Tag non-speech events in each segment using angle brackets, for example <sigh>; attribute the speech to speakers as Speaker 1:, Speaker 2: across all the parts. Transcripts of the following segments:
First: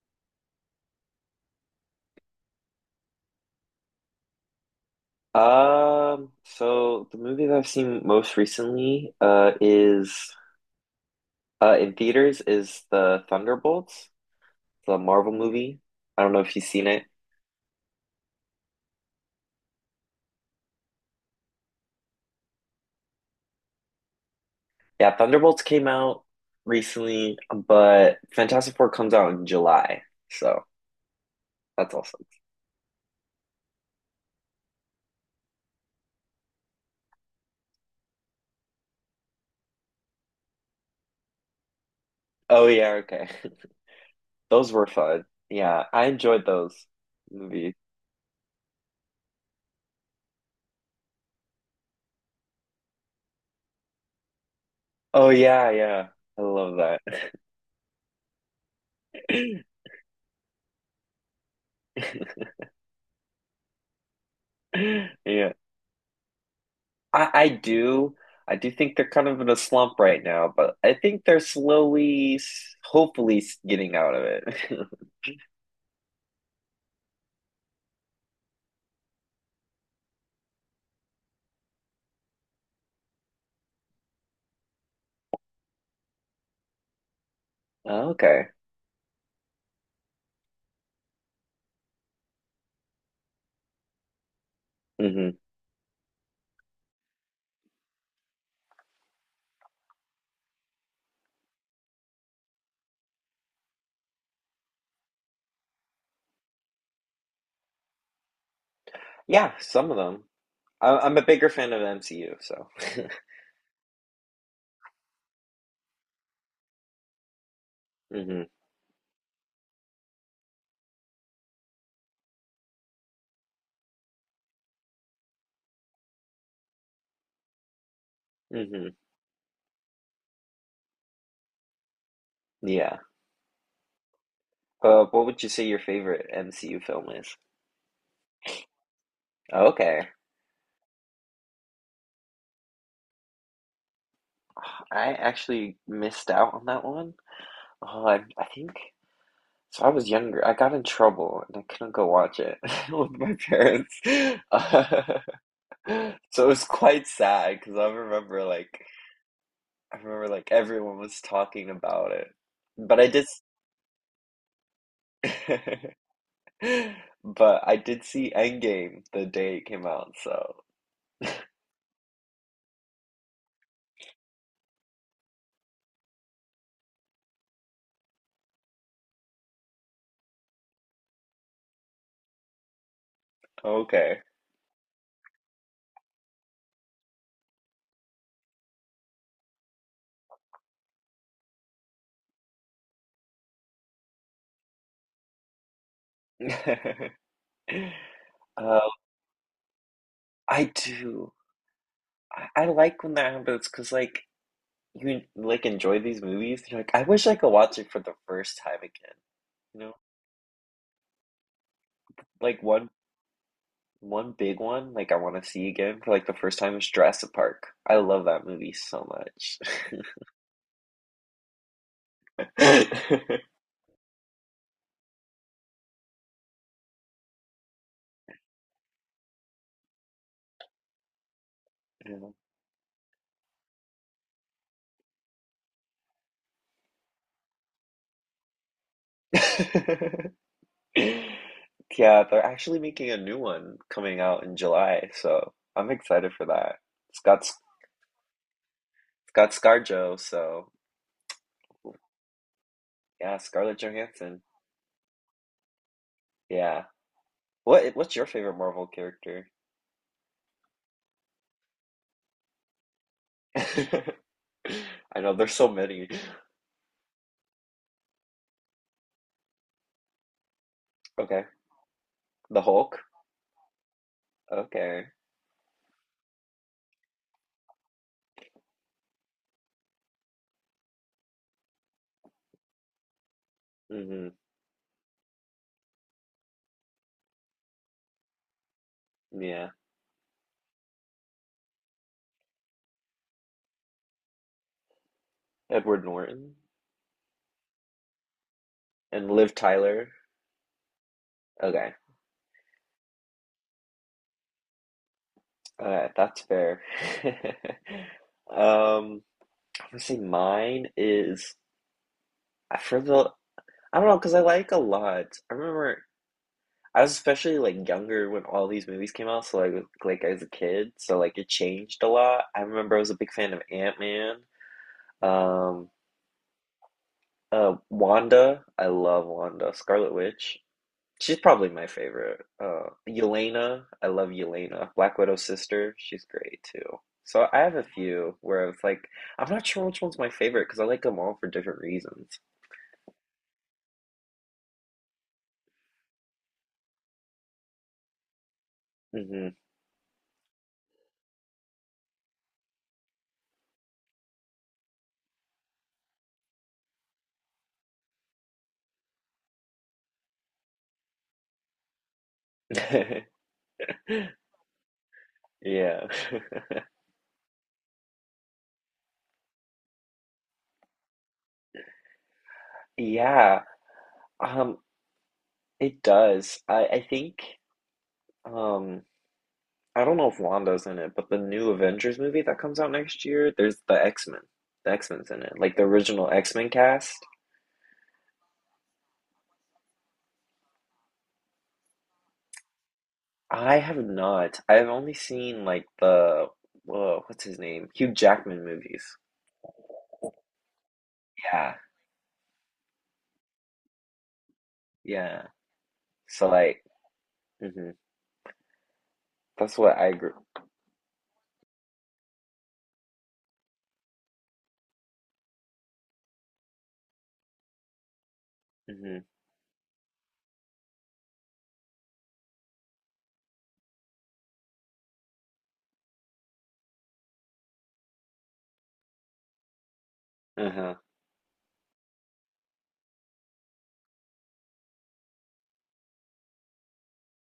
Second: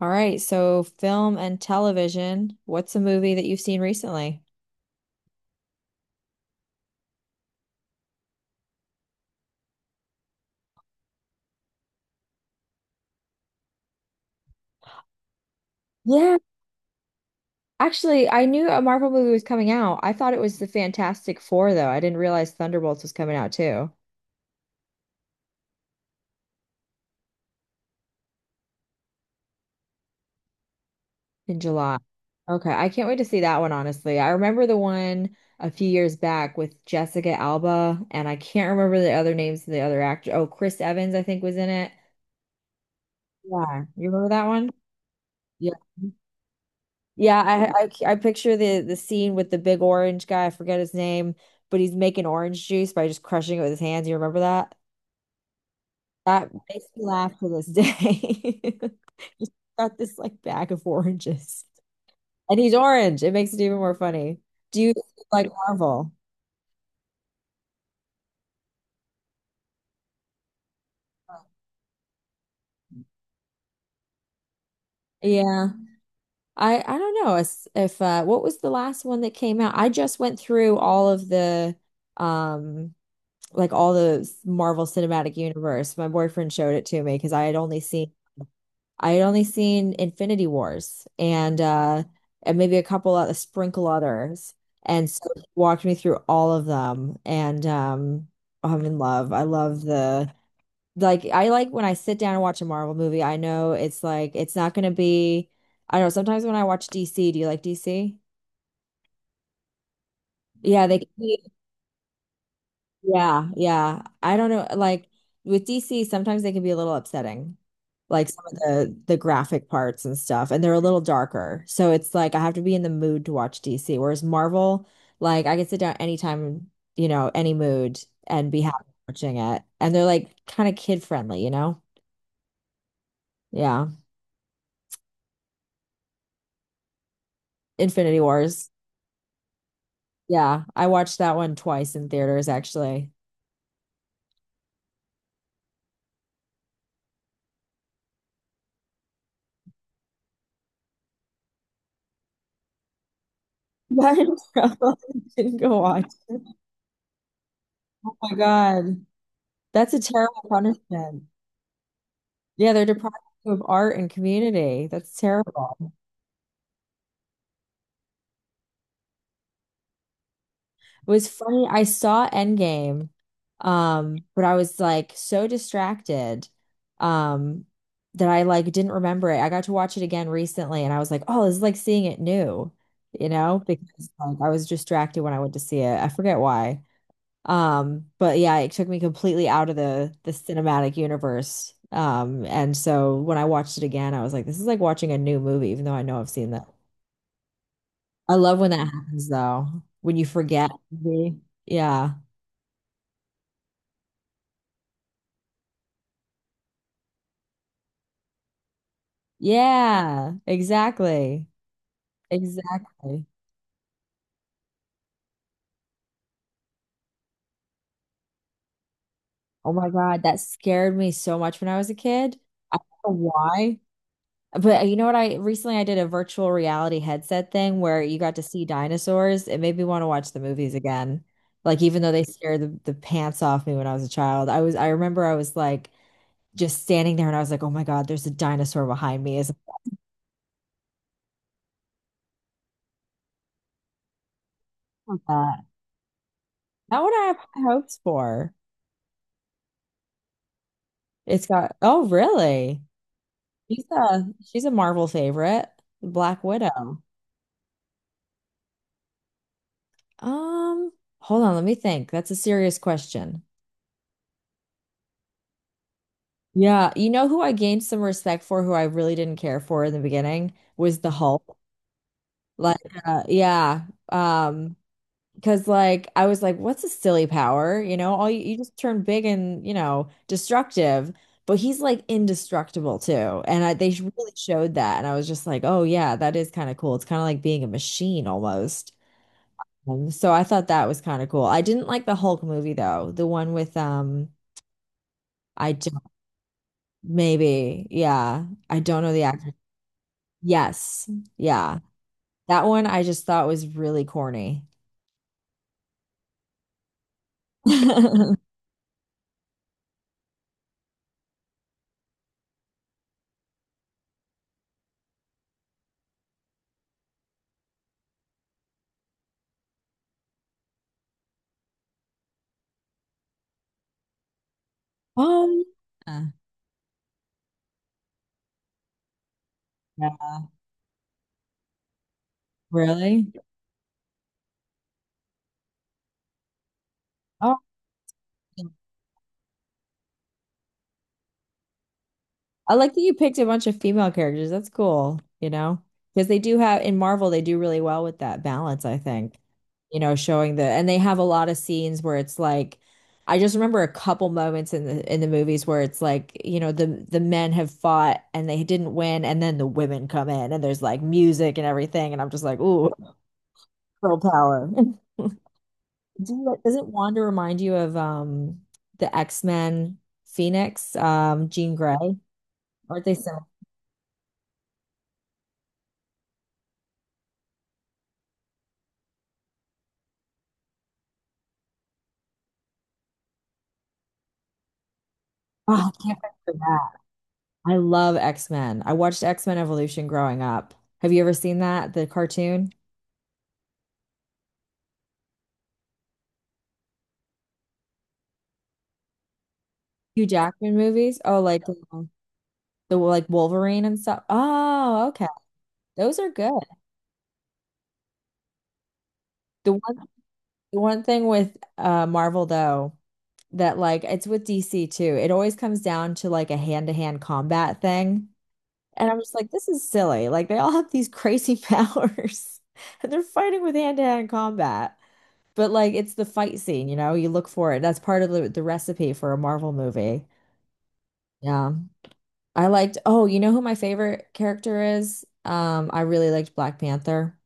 Speaker 1: All right, so film and television. What's a movie that you've seen recently?
Speaker 2: So the movie that I've seen most recently is in theaters is the Thunderbolts, the Marvel movie. I don't
Speaker 1: Yeah,
Speaker 2: know if you've seen it.
Speaker 1: actually, I knew a Marvel movie was coming out. I thought it was the Fantastic Four, though. I didn't realize Thunderbolts was coming out too
Speaker 2: Yeah, Thunderbolts came out recently, but Fantastic Four comes out in July. So
Speaker 1: in
Speaker 2: that's
Speaker 1: July.
Speaker 2: awesome.
Speaker 1: Okay, I can't wait to see that one, honestly. I remember the one a few years back with Jessica Alba, and I can't remember the other names of the other actor. Oh, Chris Evans, I think, was in it.
Speaker 2: Oh yeah, okay.
Speaker 1: Yeah, you remember that
Speaker 2: <laughs>
Speaker 1: one?
Speaker 2: Those were fun.
Speaker 1: Yeah.
Speaker 2: Yeah, I enjoyed those
Speaker 1: Yeah,
Speaker 2: movies.
Speaker 1: I, I I picture the scene with the big orange guy. I forget his name, but he's making orange juice by just crushing it with his hands. You remember that?
Speaker 2: Oh yeah, yeah. I
Speaker 1: That
Speaker 2: love
Speaker 1: makes
Speaker 2: that.
Speaker 1: me laugh to this day. <laughs> Just got this like bag of oranges,
Speaker 2: <laughs>
Speaker 1: and he's orange. It makes it even more funny. Do you like
Speaker 2: Yeah.
Speaker 1: Marvel?
Speaker 2: I do. I do think they're kind of in a slump right now, but I think they're slowly, hopefully, getting out of it. <laughs>
Speaker 1: Yeah, I don't know if, what was the last one that came out? I just went through all of the um like all the Marvel Cinematic Universe. My boyfriend showed it to me because I had only
Speaker 2: Oh,
Speaker 1: seen.
Speaker 2: okay.
Speaker 1: I had only seen Infinity Wars and and maybe a couple of a sprinkle others. And so
Speaker 2: hmm
Speaker 1: he walked me through all of them and I'm in love. I love the like I like when I sit down and watch a Marvel movie, I know it's like it's not gonna be I don't know, sometimes when I watch DC, do you like DC?
Speaker 2: Yeah, some of them.
Speaker 1: Yeah,
Speaker 2: I,
Speaker 1: they can
Speaker 2: I'm a
Speaker 1: be,
Speaker 2: bigger fan of MCU, so.
Speaker 1: yeah, yeah. I don't know, like with DC, sometimes they can be a little upsetting. Like some
Speaker 2: hmm
Speaker 1: of the graphic parts and stuff, and they're a little darker. So it's like I have to be in the mood to watch DC. Whereas Marvel, like I can sit down anytime, you know, any mood and be happy
Speaker 2: hmm
Speaker 1: watching it. And they're like kind of kid friendly, you know?
Speaker 2: Yeah.
Speaker 1: Yeah.
Speaker 2: What would you say your favorite MCU film is?
Speaker 1: Infinity Wars.
Speaker 2: Okay.
Speaker 1: Yeah. I watched that one twice in theaters actually. <laughs>
Speaker 2: I actually missed out on that one. Oh, I think so. I was younger. I got in trouble and I couldn't go watch it <laughs> with my parents.
Speaker 1: But I
Speaker 2: <laughs>
Speaker 1: didn't go watch. It.
Speaker 2: So it was quite sad because
Speaker 1: Oh my God. That's
Speaker 2: I
Speaker 1: a
Speaker 2: remember
Speaker 1: terrible
Speaker 2: like everyone was
Speaker 1: punishment.
Speaker 2: talking about it.
Speaker 1: Yeah, they're
Speaker 2: But I
Speaker 1: deprived
Speaker 2: did
Speaker 1: of art and community. That's terrible.
Speaker 2: s- <laughs> But I did see Endgame the day it came out, so
Speaker 1: It was funny. I saw Endgame, but I was like so distracted, um, that I like didn't remember it. I got to watch it again recently, and I was like, oh, this is like seeing it new, you know, because
Speaker 2: okay.
Speaker 1: like I was distracted when I went to see it. I forget why. But yeah, it took me completely out of the cinematic universe. And so when I watched it again, I was like, this is like watching a new movie, even though I know I've seen that.
Speaker 2: <laughs>
Speaker 1: I love when
Speaker 2: Uh,
Speaker 1: that happens though, when you
Speaker 2: I
Speaker 1: forget.
Speaker 2: do.
Speaker 1: Mhm. Yeah.
Speaker 2: I like when that happens because like you like enjoy these movies. You're like, I wish I could watch it for the first time again. You know,
Speaker 1: Yeah, exactly.
Speaker 2: like one
Speaker 1: Exactly.
Speaker 2: one big one, like I want to see again for like the first time, is Jurassic Park. I love that movie so much.
Speaker 1: Oh my God, that scared me so much when I was a kid. I don't know
Speaker 2: <laughs>
Speaker 1: why? But you know what? I recently I did a virtual reality headset thing where you got to see dinosaurs. It made me want to watch the movies again. Like even though they scared the pants off me when I was a child, I was I remember I was like just standing there and I was like, oh my God, there's a dinosaur behind me. Is
Speaker 2: Yeah. <laughs> Yeah, they're actually making a new one coming out in July, so
Speaker 1: that
Speaker 2: I'm excited for that.
Speaker 1: not what
Speaker 2: It's
Speaker 1: I have
Speaker 2: got it's
Speaker 1: high hopes for?
Speaker 2: got ScarJo, so
Speaker 1: It's got oh really?
Speaker 2: yeah, Scarlett
Speaker 1: She's a
Speaker 2: Johansson.
Speaker 1: she's a Marvel favorite, Black
Speaker 2: Yeah.
Speaker 1: Widow.
Speaker 2: What's your favorite Marvel character?
Speaker 1: Um, Hold on, let me think. That's a serious question.
Speaker 2: <laughs> I know there's so many.
Speaker 1: Yeah, you know who I gained some respect for, who I really didn't care for in the beginning was the
Speaker 2: Okay,
Speaker 1: Hulk.
Speaker 2: the
Speaker 1: Like,
Speaker 2: Hulk.
Speaker 1: uh, yeah, um,
Speaker 2: Okay.
Speaker 1: because like I was like, what's a silly power? You know, all you just turn big and you know destructive, but he's like indestructible too, they really
Speaker 2: hmm
Speaker 1: showed that, and I was just like, oh yeah, that is kind of cool. It's kind of like being a machine almost.
Speaker 2: Yeah,
Speaker 1: So I thought that was kind of cool. I didn't like the Hulk movie though. The one with I don't
Speaker 2: Edward Norton.
Speaker 1: maybe. Yeah. I don't know the
Speaker 2: And
Speaker 1: actor.
Speaker 2: Liv Tyler.
Speaker 1: Yes. Yeah.
Speaker 2: Okay.
Speaker 1: That one I just thought was really corny.
Speaker 2: Okay, that's fair. <laughs>
Speaker 1: <laughs>
Speaker 2: Um, I'm gonna say mine is I for the I don't know because I like a lot. I remember I was especially like younger when all these movies came out, so like as a kid, so like it changed a lot. I remember I was a big fan of Ant-Man.
Speaker 1: Um,
Speaker 2: Um,
Speaker 1: uh,
Speaker 2: Wanda. I love Wanda,
Speaker 1: yeah,
Speaker 2: Scarlet Witch. She's probably my favorite.
Speaker 1: really?
Speaker 2: Yelena, I love Yelena, Black Widow's sister. She's great too. So
Speaker 1: Oh.
Speaker 2: I have a few where it's like I'm not sure which one's my favorite because I like them all for different reasons.
Speaker 1: I like that you picked a bunch of female characters. That's cool, you know, because they do have in Marvel, they do really well with that balance, I think.
Speaker 2: hmm
Speaker 1: You know, showing the and they have a lot of scenes where it's like I just remember a couple moments in the movies where it's like, you know, the men have fought and they didn't win and then the women come in and there's like music and everything and I'm just like, ooh,
Speaker 2: <laughs>
Speaker 1: girl
Speaker 2: Yeah.
Speaker 1: power. <laughs> Do
Speaker 2: <laughs>
Speaker 1: you- Doesn't Wanda remind you of the X-Men Phoenix, Jean Grey? Aren't they similar?
Speaker 2: Yeah. Um, it does. I think um I don't know if Wanda's in it, but the new Avengers movie that comes out next year, there's the X-Men. The X-Men's in it.
Speaker 1: Oh,
Speaker 2: Like the
Speaker 1: I can't
Speaker 2: original
Speaker 1: remember
Speaker 2: X-Men
Speaker 1: that.
Speaker 2: cast.
Speaker 1: I love X-Men. I watched X-Men Evolution growing up. Have you ever seen that? The cartoon?
Speaker 2: I have not. I've only seen like what's his name? Hugh Jackman movies.
Speaker 1: Hugh Jackman movies? Oh,
Speaker 2: Yeah,
Speaker 1: the like Wolverine and stuff. Oh, okay.
Speaker 2: yeah.
Speaker 1: Those are
Speaker 2: So
Speaker 1: good.
Speaker 2: like, hmm
Speaker 1: The
Speaker 2: that's
Speaker 1: one
Speaker 2: what I grew.
Speaker 1: the one thing with Marvel though, that like it's with DC too. It always comes down to like a hand-to-hand combat thing. And
Speaker 2: hmm
Speaker 1: I'm just like, this is silly. Like they all have these crazy <laughs> powers and they're fighting with hand-to-hand combat. But like it's the fight scene, you know, you look for it. That's part of the recipe for a Marvel movie.
Speaker 2: Uh-huh.
Speaker 1: Yeah. I liked, oh, you know who my favorite character is? I really liked Black Panther.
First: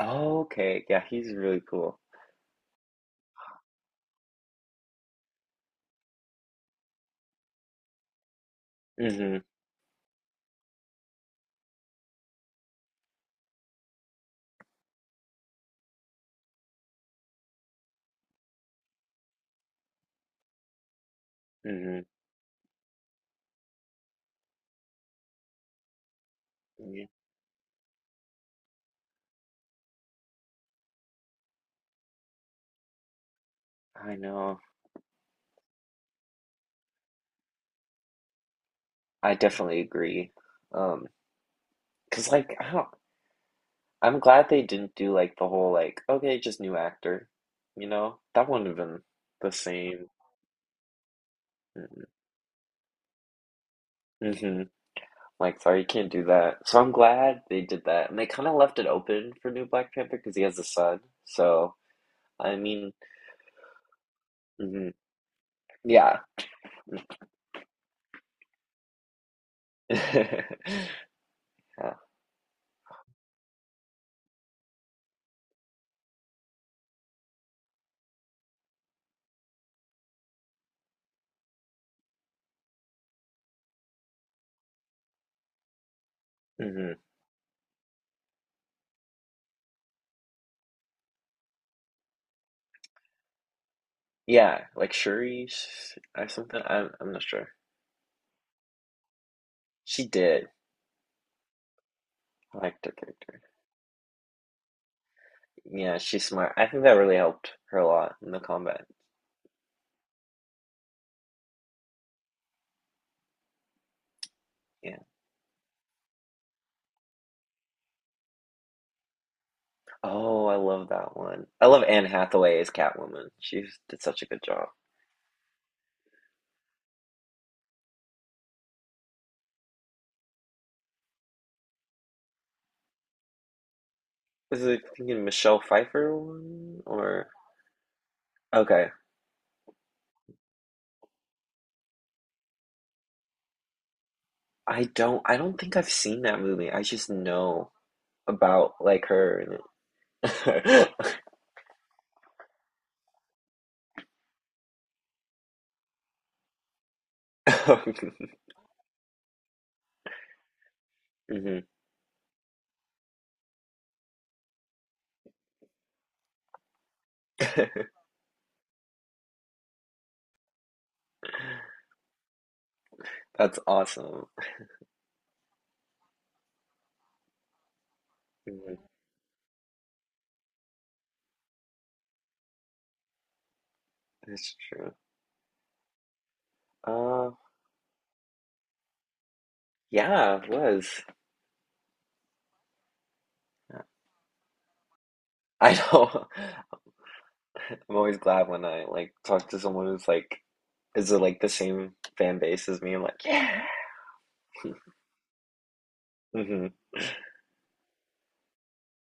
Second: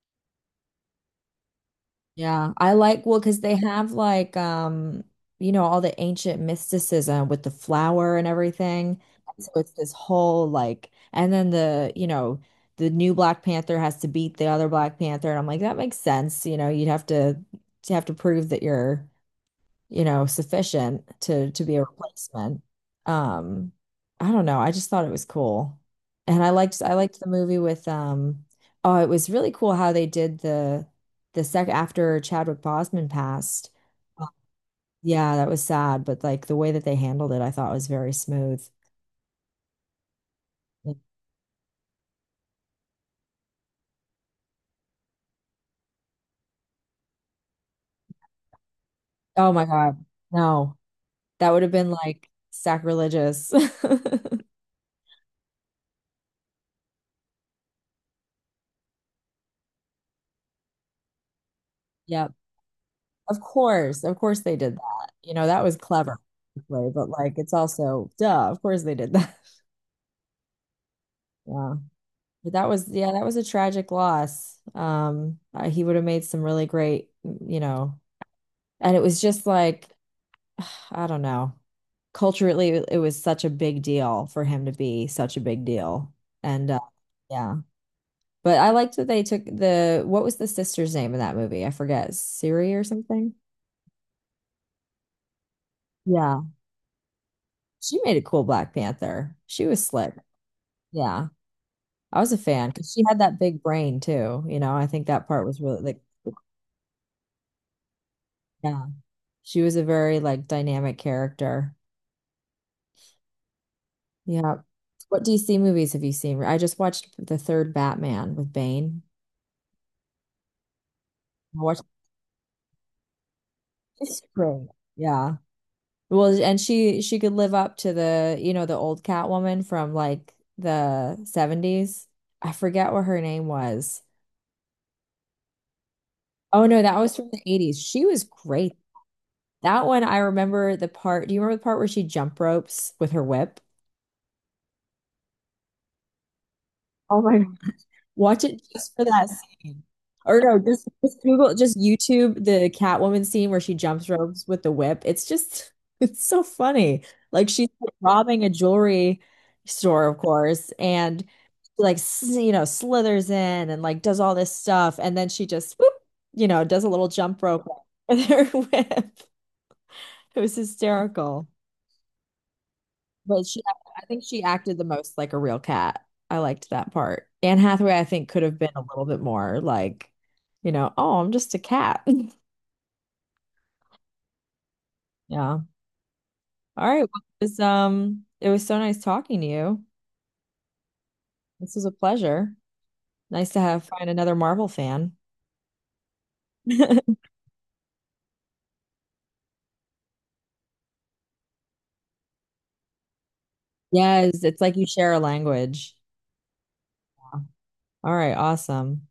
Speaker 2: Oh, okay. Yeah, he's really cool.
Speaker 1: Yeah. I like, well, because they have like you know, all the ancient mysticism with the flower and everything.
Speaker 2: hmm
Speaker 1: So it's this whole like and then the, you know, the new Black Panther has to beat the other Black Panther. And I'm like, that makes sense. You know, you'd have to have to prove that you're you know, sufficient to be a
Speaker 2: hmm
Speaker 1: replacement. Um, I don't know. I just thought it was cool. And I liked I
Speaker 2: Yeah,
Speaker 1: liked the movie with oh, it was really cool how they did the sec after Chadwick Boseman passed.
Speaker 2: I
Speaker 1: uh,
Speaker 2: know.
Speaker 1: Yeah, that was sad, but like the way that they handled it, I thought was very smooth.
Speaker 2: I definitely agree.
Speaker 1: Like,
Speaker 2: Um, 'Cause I'm glad they didn't do like the whole like, okay, just new actor. You know, that wouldn't have been
Speaker 1: oh
Speaker 2: the
Speaker 1: my God.
Speaker 2: same.
Speaker 1: No. That would have been
Speaker 2: Mm-hmm.
Speaker 1: like sacrilegious. <laughs>
Speaker 2: Mm-hmm. Like, sorry, you can't do that. So I'm glad they did that. And they kind of left it open for new Black Panther because he has a son. So,
Speaker 1: Yep.
Speaker 2: I mean,
Speaker 1: Of course they did
Speaker 2: mhm,
Speaker 1: that. You know, that was clever,
Speaker 2: yeah.
Speaker 1: basically, but like it's also duh, of course they did that. <laughs>
Speaker 2: <laughs>
Speaker 1: Yeah.
Speaker 2: Yeah.
Speaker 1: But that was yeah, that was a tragic loss. He would have made some really great, mm, you know, and it was just like <sighs> I don't know. Culturally, it was such a big deal for him to be such a big deal. And
Speaker 2: hmm
Speaker 1: yeah. But I liked that they took the what was the sister's name in that movie? I forget. Siri or something?
Speaker 2: Yeah, like Shuri or
Speaker 1: Yeah.
Speaker 2: something. I'm not sure.
Speaker 1: She made a cool Black Panther. She was
Speaker 2: She
Speaker 1: slick.
Speaker 2: did.
Speaker 1: Yeah. I was a
Speaker 2: I
Speaker 1: fan
Speaker 2: liked
Speaker 1: because
Speaker 2: her
Speaker 1: she had that
Speaker 2: character.
Speaker 1: big brain too. You know, I think that part was really
Speaker 2: Yeah,
Speaker 1: like,
Speaker 2: she's smart. I think that really helped her a lot in the
Speaker 1: yeah,
Speaker 2: combat.
Speaker 1: she was a very like dynamic character. Yeah.
Speaker 2: Yeah.
Speaker 1: What DC movies have you seen? I just watched the third Batman with Bane.
Speaker 2: Oh, I love that one.
Speaker 1: I
Speaker 2: I
Speaker 1: watched
Speaker 2: love
Speaker 1: <laughs>
Speaker 2: Anne Hathaway as Catwoman. She did such
Speaker 1: it's
Speaker 2: a good
Speaker 1: great.
Speaker 2: job.
Speaker 1: Yeah. Well, and she could live up to the, you know, the old Catwoman from like the 70s. I forget what her name was.
Speaker 2: Is it thinking Michelle Pfeiffer
Speaker 1: Oh no,
Speaker 2: one
Speaker 1: that was from
Speaker 2: or?
Speaker 1: the 80s. She was great.
Speaker 2: Okay.
Speaker 1: That one I remember the part. Do you remember the part where she jump ropes with her whip?
Speaker 2: I don't think I've seen that movie. I just
Speaker 1: Oh my God.
Speaker 2: know
Speaker 1: Watch it
Speaker 2: about
Speaker 1: just for
Speaker 2: like
Speaker 1: that
Speaker 2: her
Speaker 1: scene. Or no, just
Speaker 2: and <laughs>
Speaker 1: just Google, just YouTube the Catwoman scene where she jumps ropes with the whip. It's just, <laughs> it's so funny. Like she's robbing a jewelry store, of course, and
Speaker 2: Mhm.
Speaker 1: like s- you know slithers in and like does all this stuff, and then she just whoop, you know, does a little jump rope
Speaker 2: <laughs>
Speaker 1: with her <laughs> whip. It was hysterical. But
Speaker 2: That's
Speaker 1: she, I think
Speaker 2: awesome.
Speaker 1: she acted the most like a real cat. I liked that part. Anne Hathaway, I think, could have been a
Speaker 2: Mhm.
Speaker 1: little bit more like, you know, oh, I'm just a cat. <laughs>
Speaker 2: That's true.
Speaker 1: Yeah. All right. Well,
Speaker 2: Uh
Speaker 1: it was so nice talking to you.
Speaker 2: yeah, it was.
Speaker 1: This was a pleasure. Nice to have find another Marvel fan.
Speaker 2: I know.
Speaker 1: <laughs>
Speaker 2: <laughs> I'm always glad when I like talk to someone who's like is it like the same fan base as me? I'm like, yeah.
Speaker 1: Yes, it's like you share a language.
Speaker 2: Mhm.
Speaker 1: All right, awesome.